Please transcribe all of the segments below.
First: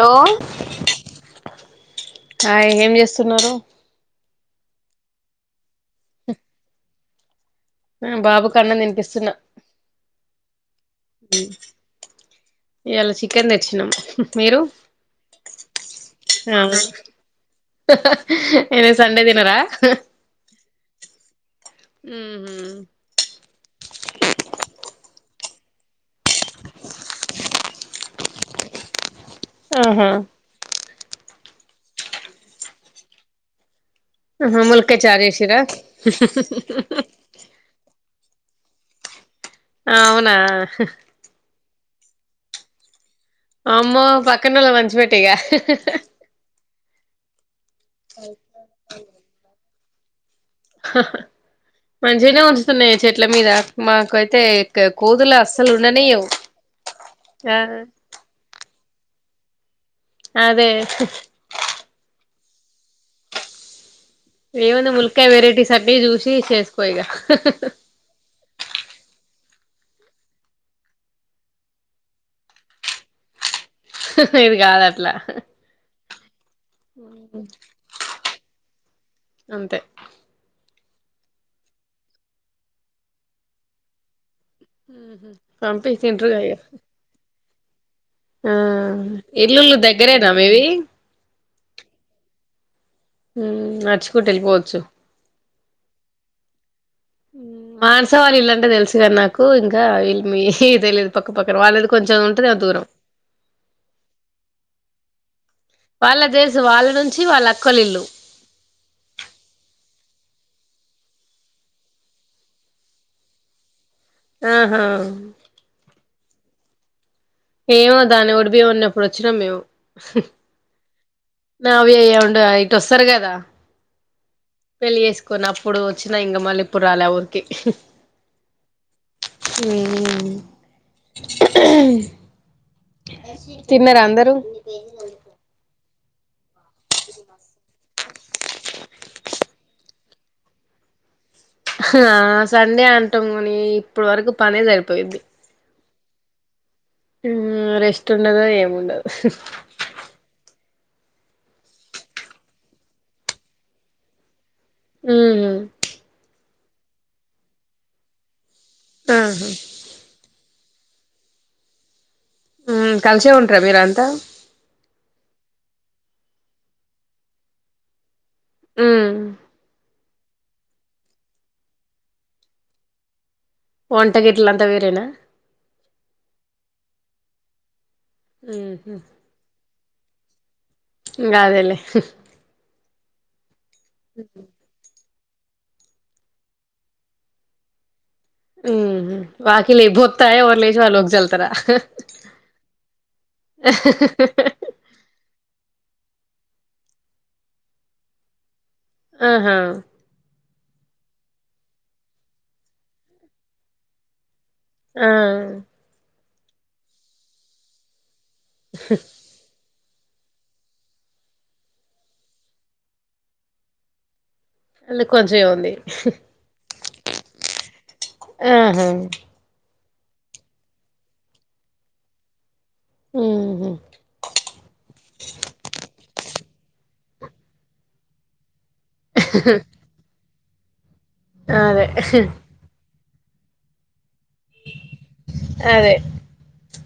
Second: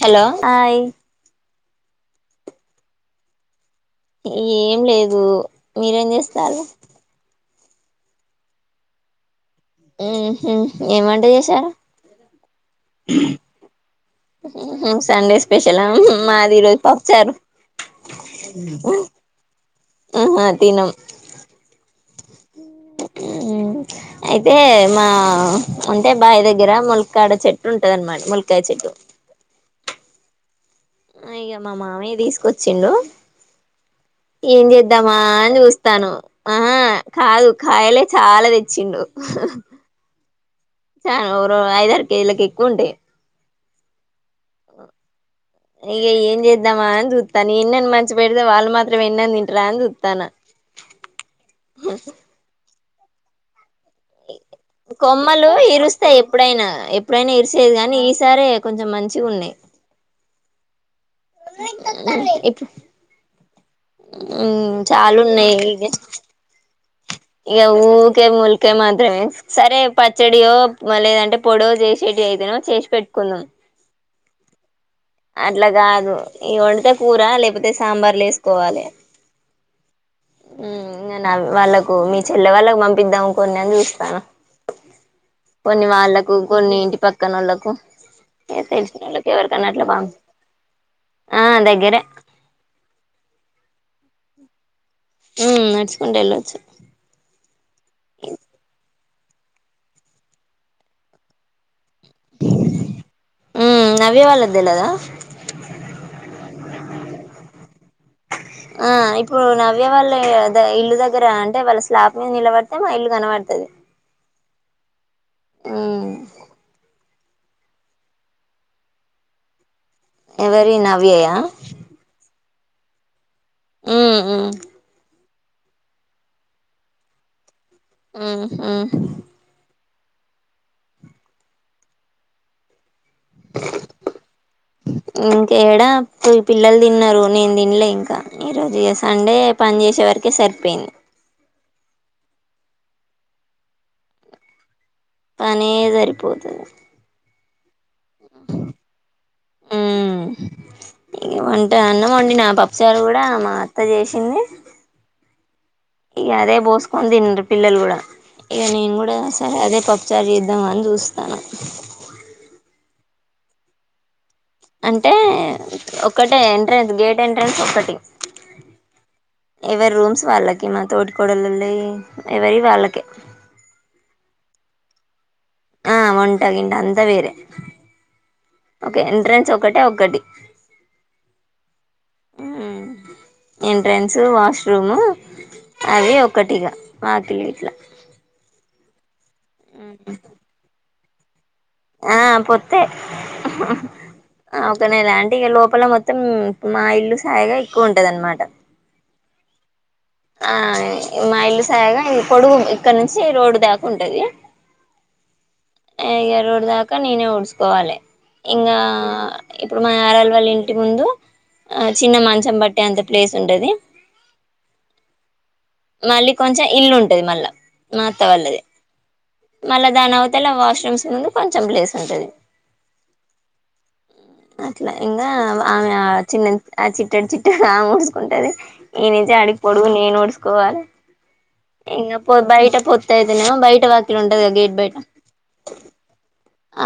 Hello hi hi ఏం చేస్తున్నారు ఏం లేదు మీరేం చేస్తారు ఆ బాబు కి అన్నం తనిపిస్తున్నా మ్మ్ హ్మ్ ఏం వంట చేశారు ఈయల చికెన్ తెచ్చినం సండే స్పెషల్ ఆ మాది ఈరోజు పప్పు చారు ఇగ సండే తినరా ఆహా తినం మ్మ్ ఉమ్ అయితే మా అంటే బాయి దగ్గర ముల్కాడ చెట్టు ఉంటది అనమాట ముల్కాయ చెట్టు ఆహా ఇగ మా మామయ్య తీసుకొచ్చిండు ఏం ములక్కాయ చేద్దామా చారు అని చేసిరా చూస్తాను ఆహా కాదు కాయలే చాలా తెచ్చ అవునా చ ఐదారు కేజీలకు ఎక్కువ ఉంటాయి అమ్మ పక్కనలకి పంచి పెట్టు ఇగ న నిన్నను మంచి పెడితే వాళ్ళు మాత్రం ఎన్న తింటారా అని చుతానా మంచిగానే ఉంచుతున్నాయి చెట్ల మీద మాకైతే కోతులు కొమ్మలు అస్సలు ఇరుస్తాయి ఉండనియ్యవు ఎప్పుడైనా ఎప్పుడైనా ఆ ఇరిసేది కానీ ఈసారే కొంచెం మంచి ఉన్నయి అదే ఇప్పుడు మ్మ్ ఏముంది ములక్కాయ వెరైటీస్ చాలున్నాయి అన్ని చూసి చేసుకో ఇగ ఇక ఊకే ముూల్కె మాత్రమే సరే పచ్చడియో లేదంటే పొడ చేసేటి అయితేనో చేసి పెట్టుకుందాం ఇది కాద అట్లా కాదు ఈ వడితే కూర లేకపోతే సాంబార్లు వేసుకోవాలే అంతే మ్మ్ నేను వాళ్ళలకు మీ చెల్లె వాళ్ళకు పంపిద్దాం కొన్ని అని చూస్తానా కొన్ని పంపి వాళ్ళలకు తింట్రుగా ఇగ కొన్ని ఇంటి పక్కన వాళ్ళలకు ఆ ఏకవర్ ఇల్లులు కన్నాట్లో దగ్గరేనా మీవి ఆ దగ్గరే నడుచుకుంట వెళ్ళి పోవచ్చు ఉమ్ నడుచుకుంటూ వెళ్ళొచ్చు మానస వాళ్ళ ఇల్లాంటా తెలుస్ నీ నాకు ఇంకాల్ ఏదిదు పక్క పక్కన వాళ్ళదో కొంచం ఉంటాడి ఆ దూరం ఉమ్ నవ్య వాళ్ళది తెలదా వాళ్ళ దేశ వాళ్ళనుంచి వాళ్ళ అక్కలిల్లు ఆ ఇప్పుడు నవ్య వాల్లే ఇల్లు దగ్గర అంటే వాళ్ళ స్లాప్ మీద నిలబడితే మా ఇల్లు కనబడుతుది ఆహా ఆ ఏమో దాని ఒడిబియ్యం వండిన్నపుడు వచ్చినాము మేము ఎవరి నవ్యయ నావి అ ఉండు ఇటు వస్తారు కదా ఉమ్ ఉమ్ పెళ్ళి చేసుకు కొన్నిప్పుడు వచ్చిన ఇంకా మళ్ళీ ఎప్పుడు రాలే ఊరికి ఆ ఆ ఉమ్ తిన్నర అందరూ ఇ పిల్లలు తిన్నారు నేను తిన్లే ఇంకా ఈరోజు సండే పని చేసే వరకే సరిపోయింది ఆ సండే అంటాముని ఇప్పుడు వరకు పనే జరిపు పని సరిపోతుంది రెస్ట్ ఉండదు ఏము ఉండదు ఇ వంటే అన్నమండి నా పప్పుసారు కూడా మా అత్త చేసింది మ్మ్ ఇగ అదే బోస్కోని తిన్నారు పిల్లలు కూడా ఇక నేను కూడా ఆహా అదే పప్పు చారు చేద్దామ అని చూస్తాను కలిసే ఉంటార మీరంతా అంటే ఒకటే ఎంట్రెన్స్ గేట్ ఎంట్రెన్స్ ఒకటి మ్మ్ ఎవరి రూమ్స్ వాళ్ళకి మా తొడికోడల్లు ఎవరి వాళ్ళకే వంట గీట్లాంతా వేరేనా ఆ వంటగింట అంతా వేరే మ్మ్ ఓకే ఎంట్రెన్స్ ఒకటే ఒక్కటి ఇంగ అదేలే ఉమ్ ఎంట్రెన్స్ వాష్రూమ్ అద ఒకటిగా వాకిలి ఇట్లా ఉమ్ వాకిలీ భతాయి వర్లేజవాలోకి జల్తార ఆ పొత్త్తతే అకనేలాంటి లోపల మొత్తం మొత్తం మా ఇల్లు సాయిగా ఎక్కువ ఉంటది అనమాట ఆహా ఆ మా ఇల్లు సాగా పొడుగు ఇక్కడ నుంచి రోడ్డు దాకా ఉంటది ఆ ఎ రోడ్ దాకా నేనే ఊడ్చుకోవాలి ఇంకా ఇప్పుడు మా ఎరాల వాళ్ళ ఇంటి ముందు ఆ చిన్న మంచం బట్టటి అంత ప్లేస్ ఉంటది ఇల్లేకువ మళ్ళీ కొంచెం ఇల్లు ఉంటది మళ్ళా మాత్త వల్ళది ఆహా మళ్ళా దాని అవతలా వాష్రూమ్స్ ముందు కొంచెం ప్లేస్ ఉంటంది మ్మ్ అట్లా ఇంగా ఆమె చిన్న ఆ చిట్టడు చిట్టాడు నా ముడుసుకుంటది నేనేతే అడిగిపోడువు నేను ఊడుుకోవాలి అదే ఇంగా పో బయట పోతాయి నవ బయట వ ఇక్కడ ఉంటది గేట్ బయట అదే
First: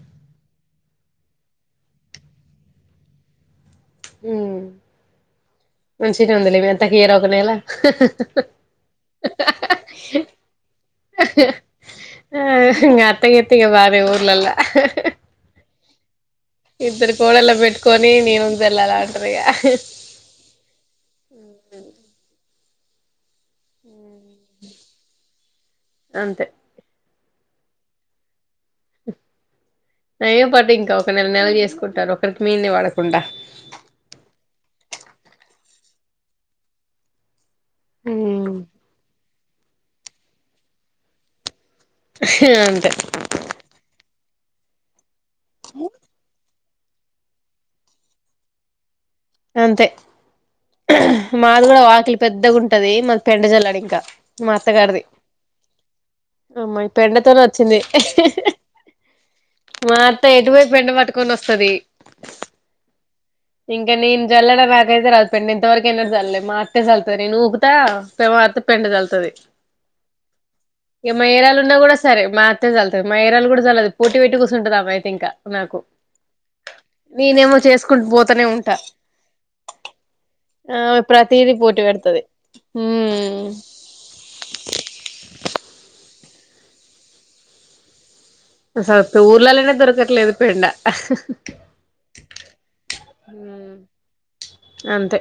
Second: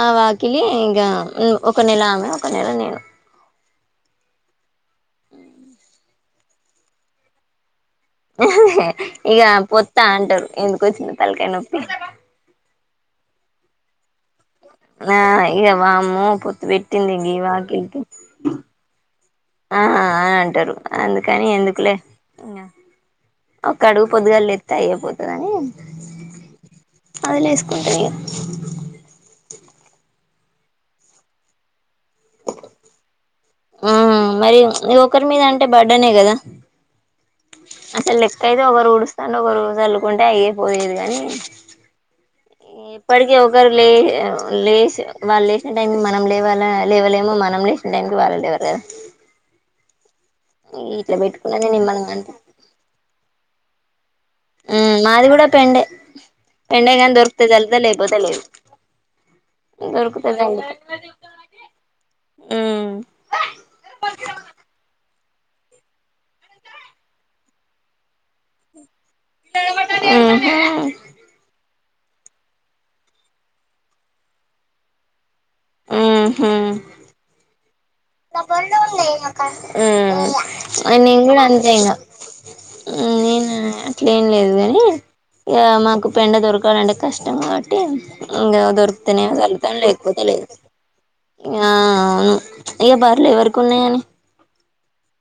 ఆ వాకిలి ఇంకా ఒక నెల ఆమె ఒక నెల నేను హ అ మంచిగా ఉంది లే ఎంత కీర ఒక నేలా ఇగ పొత్త అంటారు ఎందుకు వచ్చిన తలకై నొప్పి ఇం అత్తక అత్త వార ఊర్ల నా ఇక వామ్మో పొత్ పెట్టింది ఇద్దరు ఇగ కోడళ్ళ వాకితే పెట్టుకొని నేను జల్లాల అంటారు ఇగ ఆ అ అంటారు అందుకని ఎందుకులే ఇంగ ఒక్కడుగు పొద్దుగళ్ల లేత్తే అయ్యే పోతదని అంతే ఆయిలేసుకుంటది న ఏ పటు ఇంకా ఒక నెల నెల చేసుకుంటారు ఒకరికి మీల్ే పడకుండా హ్మ్మ్ మరి మీ ఒకరి మీదంటే బడ్డే నే కదా! అసలు లెక్క అయితే ఒకరు ఊడుస్తాం ఒకరు రోజు చల్లుకుంటే అయయిపోలేదు కాని అంతే ఇప్పటికీ ఒకరు లే యావ్ లేచావ్ వాళ్ళు లేచిన టైంకి మనం లేవాల, లేవలేము. మనం లేచిన టైంకి వాళ్ళు లేవలేరు. అంతే మాది పెట్టుకున్నది కూడా నిమ్మలంగా వాకిలి అంతే పెద్దగా ఉంటది మా పెండ జల్లాడు ఇంకా మా మ్ అత్తగారిది మాది కూడా పెండే అమ్మా ఈ పెండే గాని పెండతోనే దొరికితే చల్లుతా వచ్చింది లేకపోతే లేదు మాత్త దొరికితే ఎటువై చల్లుతా ఎండ పట్టుకొని వస్తుది ఉమ్ ఇంకా నన్ జల్లడా నాకైతే రావదు పండి ఇంతవరకు ఎన జల్లే మే చల్తది నను ఊగుతా త పెడు చల్తుది ఉహు ఇ మహరాలు ఉన్నా కూడా సరే మాత్రే చల్తుంది మాహరాలు కూడా చల్లదు పోటీ పెట్టు కూర్చుంటుదమ అయితే ఇంకా నాకు నేనేమో చేసుకుంటా హ్మ్మ్ ఆమె నేను కూడా ప్రతిదీ అంతే పోటీ ఇగ పెడతది ఉమ్ నేనా అట్లేం లేదు, కాని ఇక మాకు పెంట దొరకాలంటే కష్టం కాబట్టి ఇంకా అసలు దొరుకుతేనే ఊర్లలోనే చల్లుతాను, లేకపోతే దొరకట్లేదు లేదు పెండ ఇంగా ఇగ బర్లెవరి కున్నయని అంతే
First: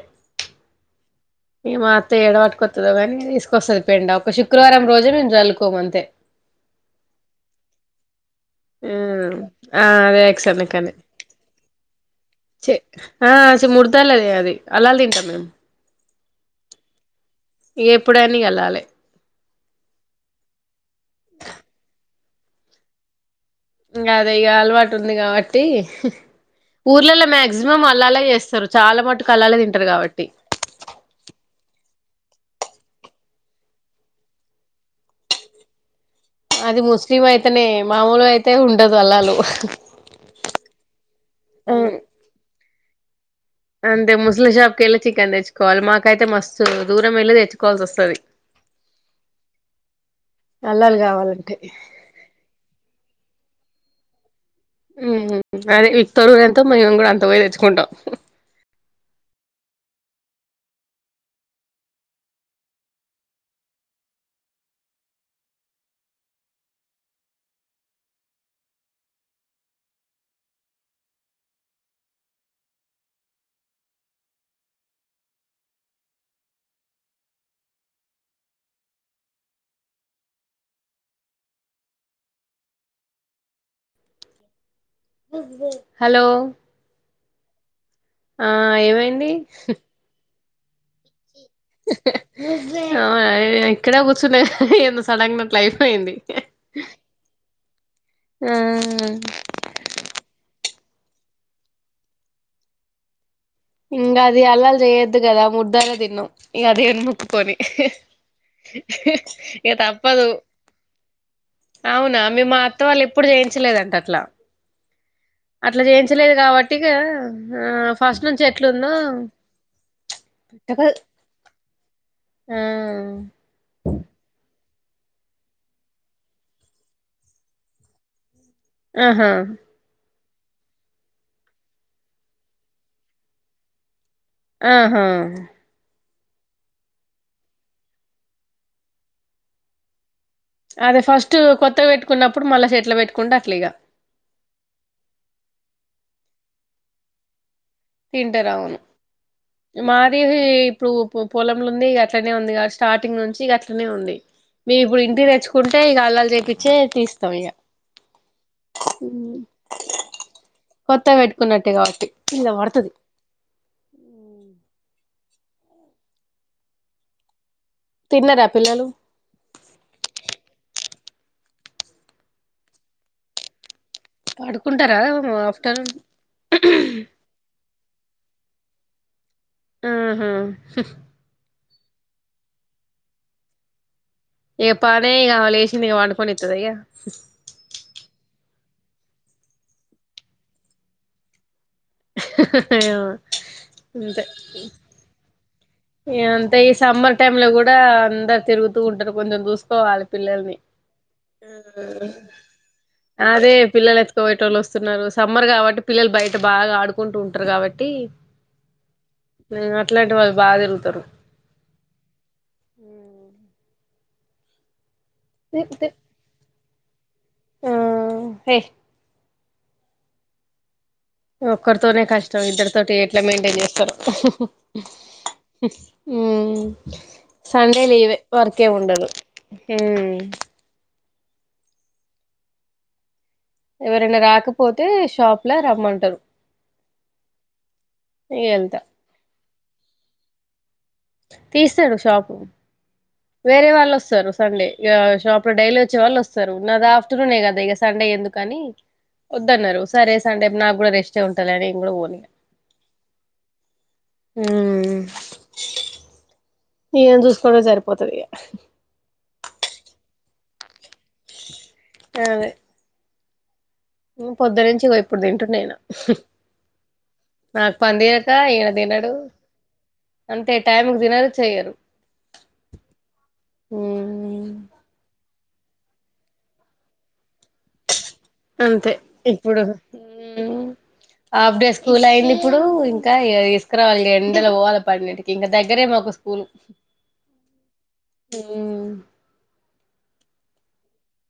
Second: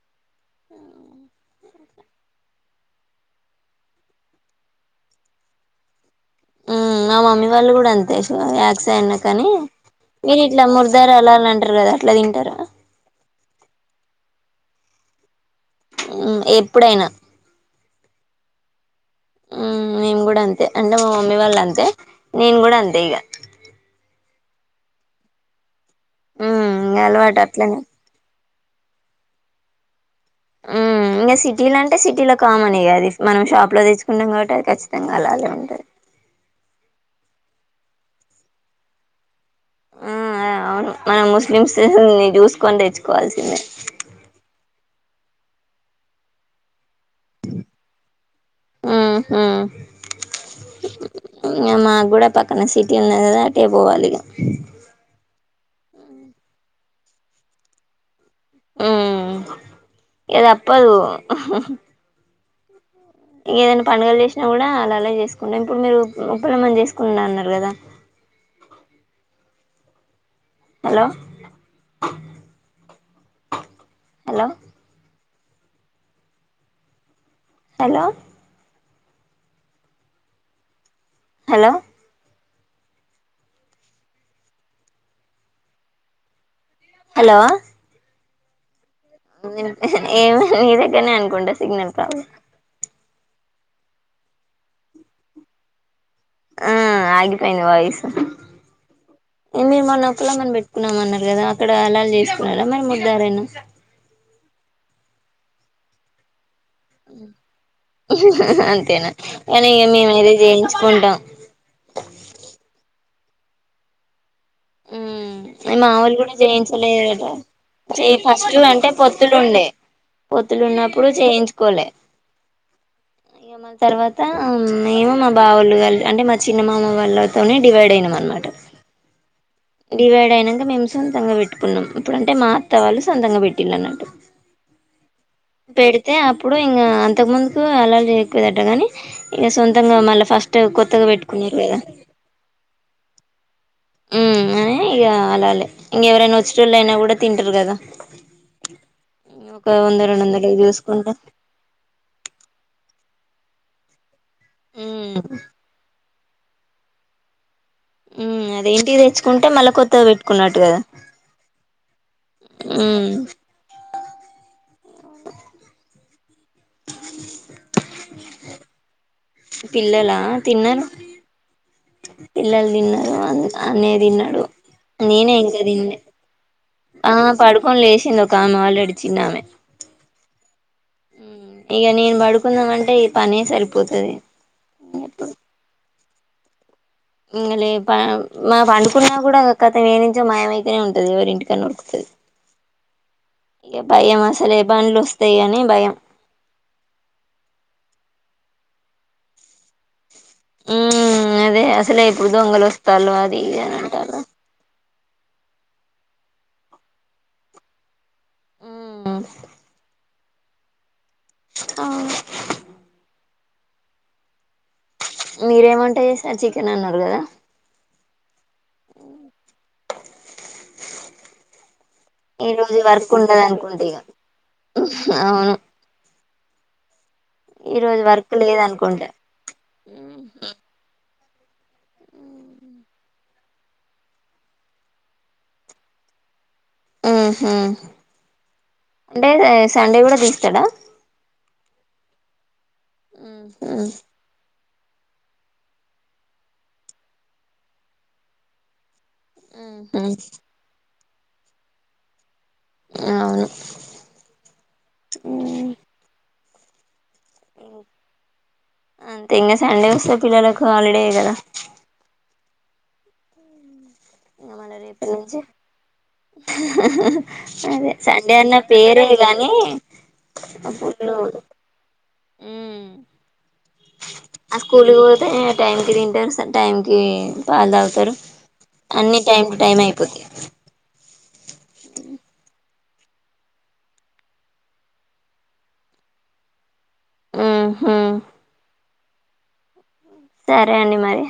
ఈ మాత్త ఎడవాటుకొతుదో కాగాని తీసుకొస్తది పెండ ఒక శుక్రవారం రోజే మేము చల్లువుకోము అంతే హ్మ్మ్ మా మమ్మీ వాళ్ళు గూడా అంతే యాక్స అనా హ్మ్ కానీ ఆ అదే మీరు ఇట్లా ఎక్సర్లకనే [unintelligible] అలా అంటారు కదా అట్లా తింటరా? ఛీ ఆ అ ముడతలేద అది అల్లాి తింటాం మేము హ్మ్మ్ ఎప్పుడైనా ఎప్పుడన్న వెళ్ళాలి ఉమ్ మేము గూడా అంతే అంటే మా మమ్మీ వాళ్ళంతే. నేను గూడా అంతే ఇగ ఇంగ ఇగ అలవాటుంది కాబట్టి ఊర్లల్లో అలవాటు అట్లనే మాక్సిమం అలల చేస్తరు. చాలా మట్టుకు అళ్ళాలే తింటరు కాబట్టి ఇంగ సిటీలో అంటే సిటీలో కామన్ ఇగ అది. మనం షాప్ లో తెచ్చుకుంటాం కాబట్టి అది ఖచ్చితంగా అలాగే ఉంటది. అది ముస్లిం అయితేనే మామూలు అయితే ఉండదు. అల్లాలు ఆ ఆ అవును మనం ముస్లిమ్స్ నీ చూసుకొని తెచ్చుకోవాలిసి అంతే ముసలి షాప్కి వెళ్ళి చికెన్ తెచ్చుకోవాలి మాకైతే మస్తు దూరమెల్లి తెచ్చుకోవాల్సి వస్తది ఊహు అల్లాలు కావాలంటే ఇంగ మాక్కూడా పక్కన సిటీ ఉంది కదా! ఇగ పోవాలిగా అదే ఇ తరుగుర ఎంతో మేము కూడా అంత పోయి తెచ్చుకుంటాం హ్మ్మ్ ఇగ తప్పదు. ఇగేదైనా పండగలు చేసినా కూడా అలలా చేసుకుంటా. ఇప్పుడు మీరు ముప్పలమ్మని చేసుకున్నా అన్నరు కదా! అ hello hello hello hello hello hello ఆ ఏవై ఏమో నీ దగ్గరనే అనుకుంటా సిగ్నల్ ప్రాబ్లమ్ అవునా ఇక్కడే కూర్చుండే ఎంత సడెన్ గా అట్లా అయిపోయింది ఆ ఆగిపోయింది వాయిసు ఆ మీరు మొన్న వకుళం అని పెట్ ఉన్నాం అన్నారు కదా అక్కడ హలాల్ చేసుకున్నారా మరి మీదాఎరైనా ఇంగ అది అల్లాలు చేయొద్దు కదా ముద్ధాలే తిన్నం ఇగ దేవుని ముక్కుకొని అంతేనా కానీ ఇక ఇగ తప్పదు మేమైతే చేయించుకుంటాం అవునా మీ మా అత్త వాళ్ళు ఎప్పుడు చేయించలేదంట అట్లా ఉమ్ అట్ల మావోలు చేయించలేదు కూడా కాబట్టి ఇగా ఆ ఫస్ట్ నుంచె డు అంటే పొత్తులు ఉండే పొత్తులు ఉన్నప్పుడు చేయించుకోలే ఆ ఇగ మా తర్వాత అమ్ మేము మా బావోల్లు కాలి అంటే మా చిన్నమామ వాళ్ళతోనే డివైడ్ అయినాం అనమాట ఆహా డివైడ్ అయినంక మేము సొంతంగా పెట్టుకున్నం ఇప్పుడు అంటే మా అత్తవాళ్ళు సొంతంగా పెట్టిళ్ళు అన్నట్టు ఆహా తే అప్పుడు ఇంగా అంతకు ముందుకు అలాల్ చేయకపోయేదట కానీ ఇంక సొంతంగా మళ్ళ ఫస్ట్ అదే కొత్తగా ఫస్ట్ పెట్టుకున్నారు కదా కొత్తగా పెట్టుకున్నప్పుడు మళ్ళ ఎట్ల పెట్టుకుంటే అట్ల ఇగ ఊ అని ఇగ అలాలే ఇంకెవరైనా వచ్చేటోళ్ళు అయినా కూడా తింటారు కదా తింటరు అవును ఒక వంద రెండు మాదేహి వందలవి ఇప్పుడు చూసుకుంటా పొ పొలంలో ఉంది అట్లనే ఉందిగా స్టార్ట్ టింగ్ నుంచి ఇగ అట్లనే ఉంది మేము ఇప్పుడు ఇంటికి తెచ్చుకుంటే ఇగ అలాల్ చేపిచ్చే తీస్తాం ఇగ ఊమ్ అది ఇంటికి తెచ్చుకుంటే మళ్ళా కొత్త పెట్టుకున్నట్టు కదా కొత్తగా పెట్టుకున్నట్టే కాబట్టి ఇల్ల పడుతది ఊమ్ [inaudible] తిన్నరా పిల్లలు పిల్లలా తిన్నరు పిల్లలు తిన్నరు అన్ అన్నయ్య తిన్నాడు పడుకుంటారా నేనే ఇంకా ఆఫ్టర్నూన్ తిన్లే ఆ పడుకోని లేసి తిన్న ఒక ఆమె ఆల్రెడీ చిన్నామె ఆహా ఊ ఇగ నేను పడుకుందం అంటే ఈ పనే సరిపోతది ఇగ పనే ఇగ ఆమె లేసింది ఇగ పండుకోనిత్తదా ఇగ ఇంగ లేపా మా పండుకున్నా కూడా కతం ఏన్నుంచో మాయమయితేనే ఉంటది ఎవరి ఇంటికన్నా ఉరుకు ఏమో ఇగ భయం అంతే అసలే బండ్లు వస్తాయ్ అని భయం ఇగ అంతే ఈ సమ్మర్ టైమ్ లో కూడా అందరు తిరుగుతూ ఉంటారు కొంచెం చూసుకోవాలి పిల్లల్ని ఉమ్ అదే అసలే ఇప్పుడు దొంగలు వస్తాళ్ళు ఆ అది అదే ఇది అని పిల్లలు అంటారు ఎత్తుకబోయెటోళ్ళు వస్ స్తున్నారు సమ్మర్ కాబట్టి పిల్లలు బయట బాగా ఆడుకుంటూ ఉంటారు కాబట్టీ అట్లాంటి వాళ్ళు బాగా తిరుగుతారు అ మీరేం వంట చేసారు చికెన్ అన్నారు కదా. ఆ హే ఒక్కర్ తోనే కష్టం ఈ ఇద్దరి రోజు తోటి వర్క్ ఎట్లా ఉండదు మెయింటైన్ అనుకుంట చేస్తారో ఇగ అవును ఉమ్ ఈ సండే రోజు లీవే వర్క్ వర్కే లేదనుకుంటా ఉండదు హుమ్ ఊ ఎవరైనా రాకపోతే షాప్ లా రమ్మంటరు ఉహు వెళ్తా అంటే సండే కూడా తీస్తడా తీస్తడు షాపు వేరే వాళ్ళొస్తరు సండే ఇగ షాప్ లో డైలీ వచ్చే వాళ్ళొస్తరు నాద ఆఫ్టర్నూనే కదా ఇక సండే ఎందుకనీ వద్దన్నరు సరే సండే నా కూడా రెస్టే ఉంటదిలే నేను కూడ పోనిగ అవును మ్ ఇమెన్ చూసుకోడమే సరిపోతది ఇగ అంతే ఇంగ సండే వస్తే పిల్లలకు హాలిడే కదా అదే ఉమ్ ఇంగ మళ్ళ పొద్దనుంచి ఇగో రేపటి ఇప్పుడు నుంచి తింటుండు ఈన అదే సండే అన్న ఈయన పేరే తినడు గానీ అంతే టైంకు తినరూ చెయ్యరు. మ్మ్ ఆ స్కూల్ కి పోతే టైం కి తింటరు అసల్ టైంకి పాలు తాగుతరు అంతే అన్ని టైమ్ టు టైమ్ అయిపోతయి. ఆఫ్ డే స్కూల్ అయిందిప్పుడు. ఇంకా తీసుకరావాలి ఎండల పోవాల పండేన్నింటికి ఇంగ దగ్గరే మాకు స్కూల్ ఊ సరే అండి మరి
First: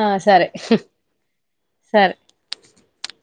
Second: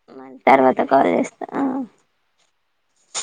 ఆ మళ్లి సరే తర్వాత కాల్ చేస్తా ఆ [inaudible]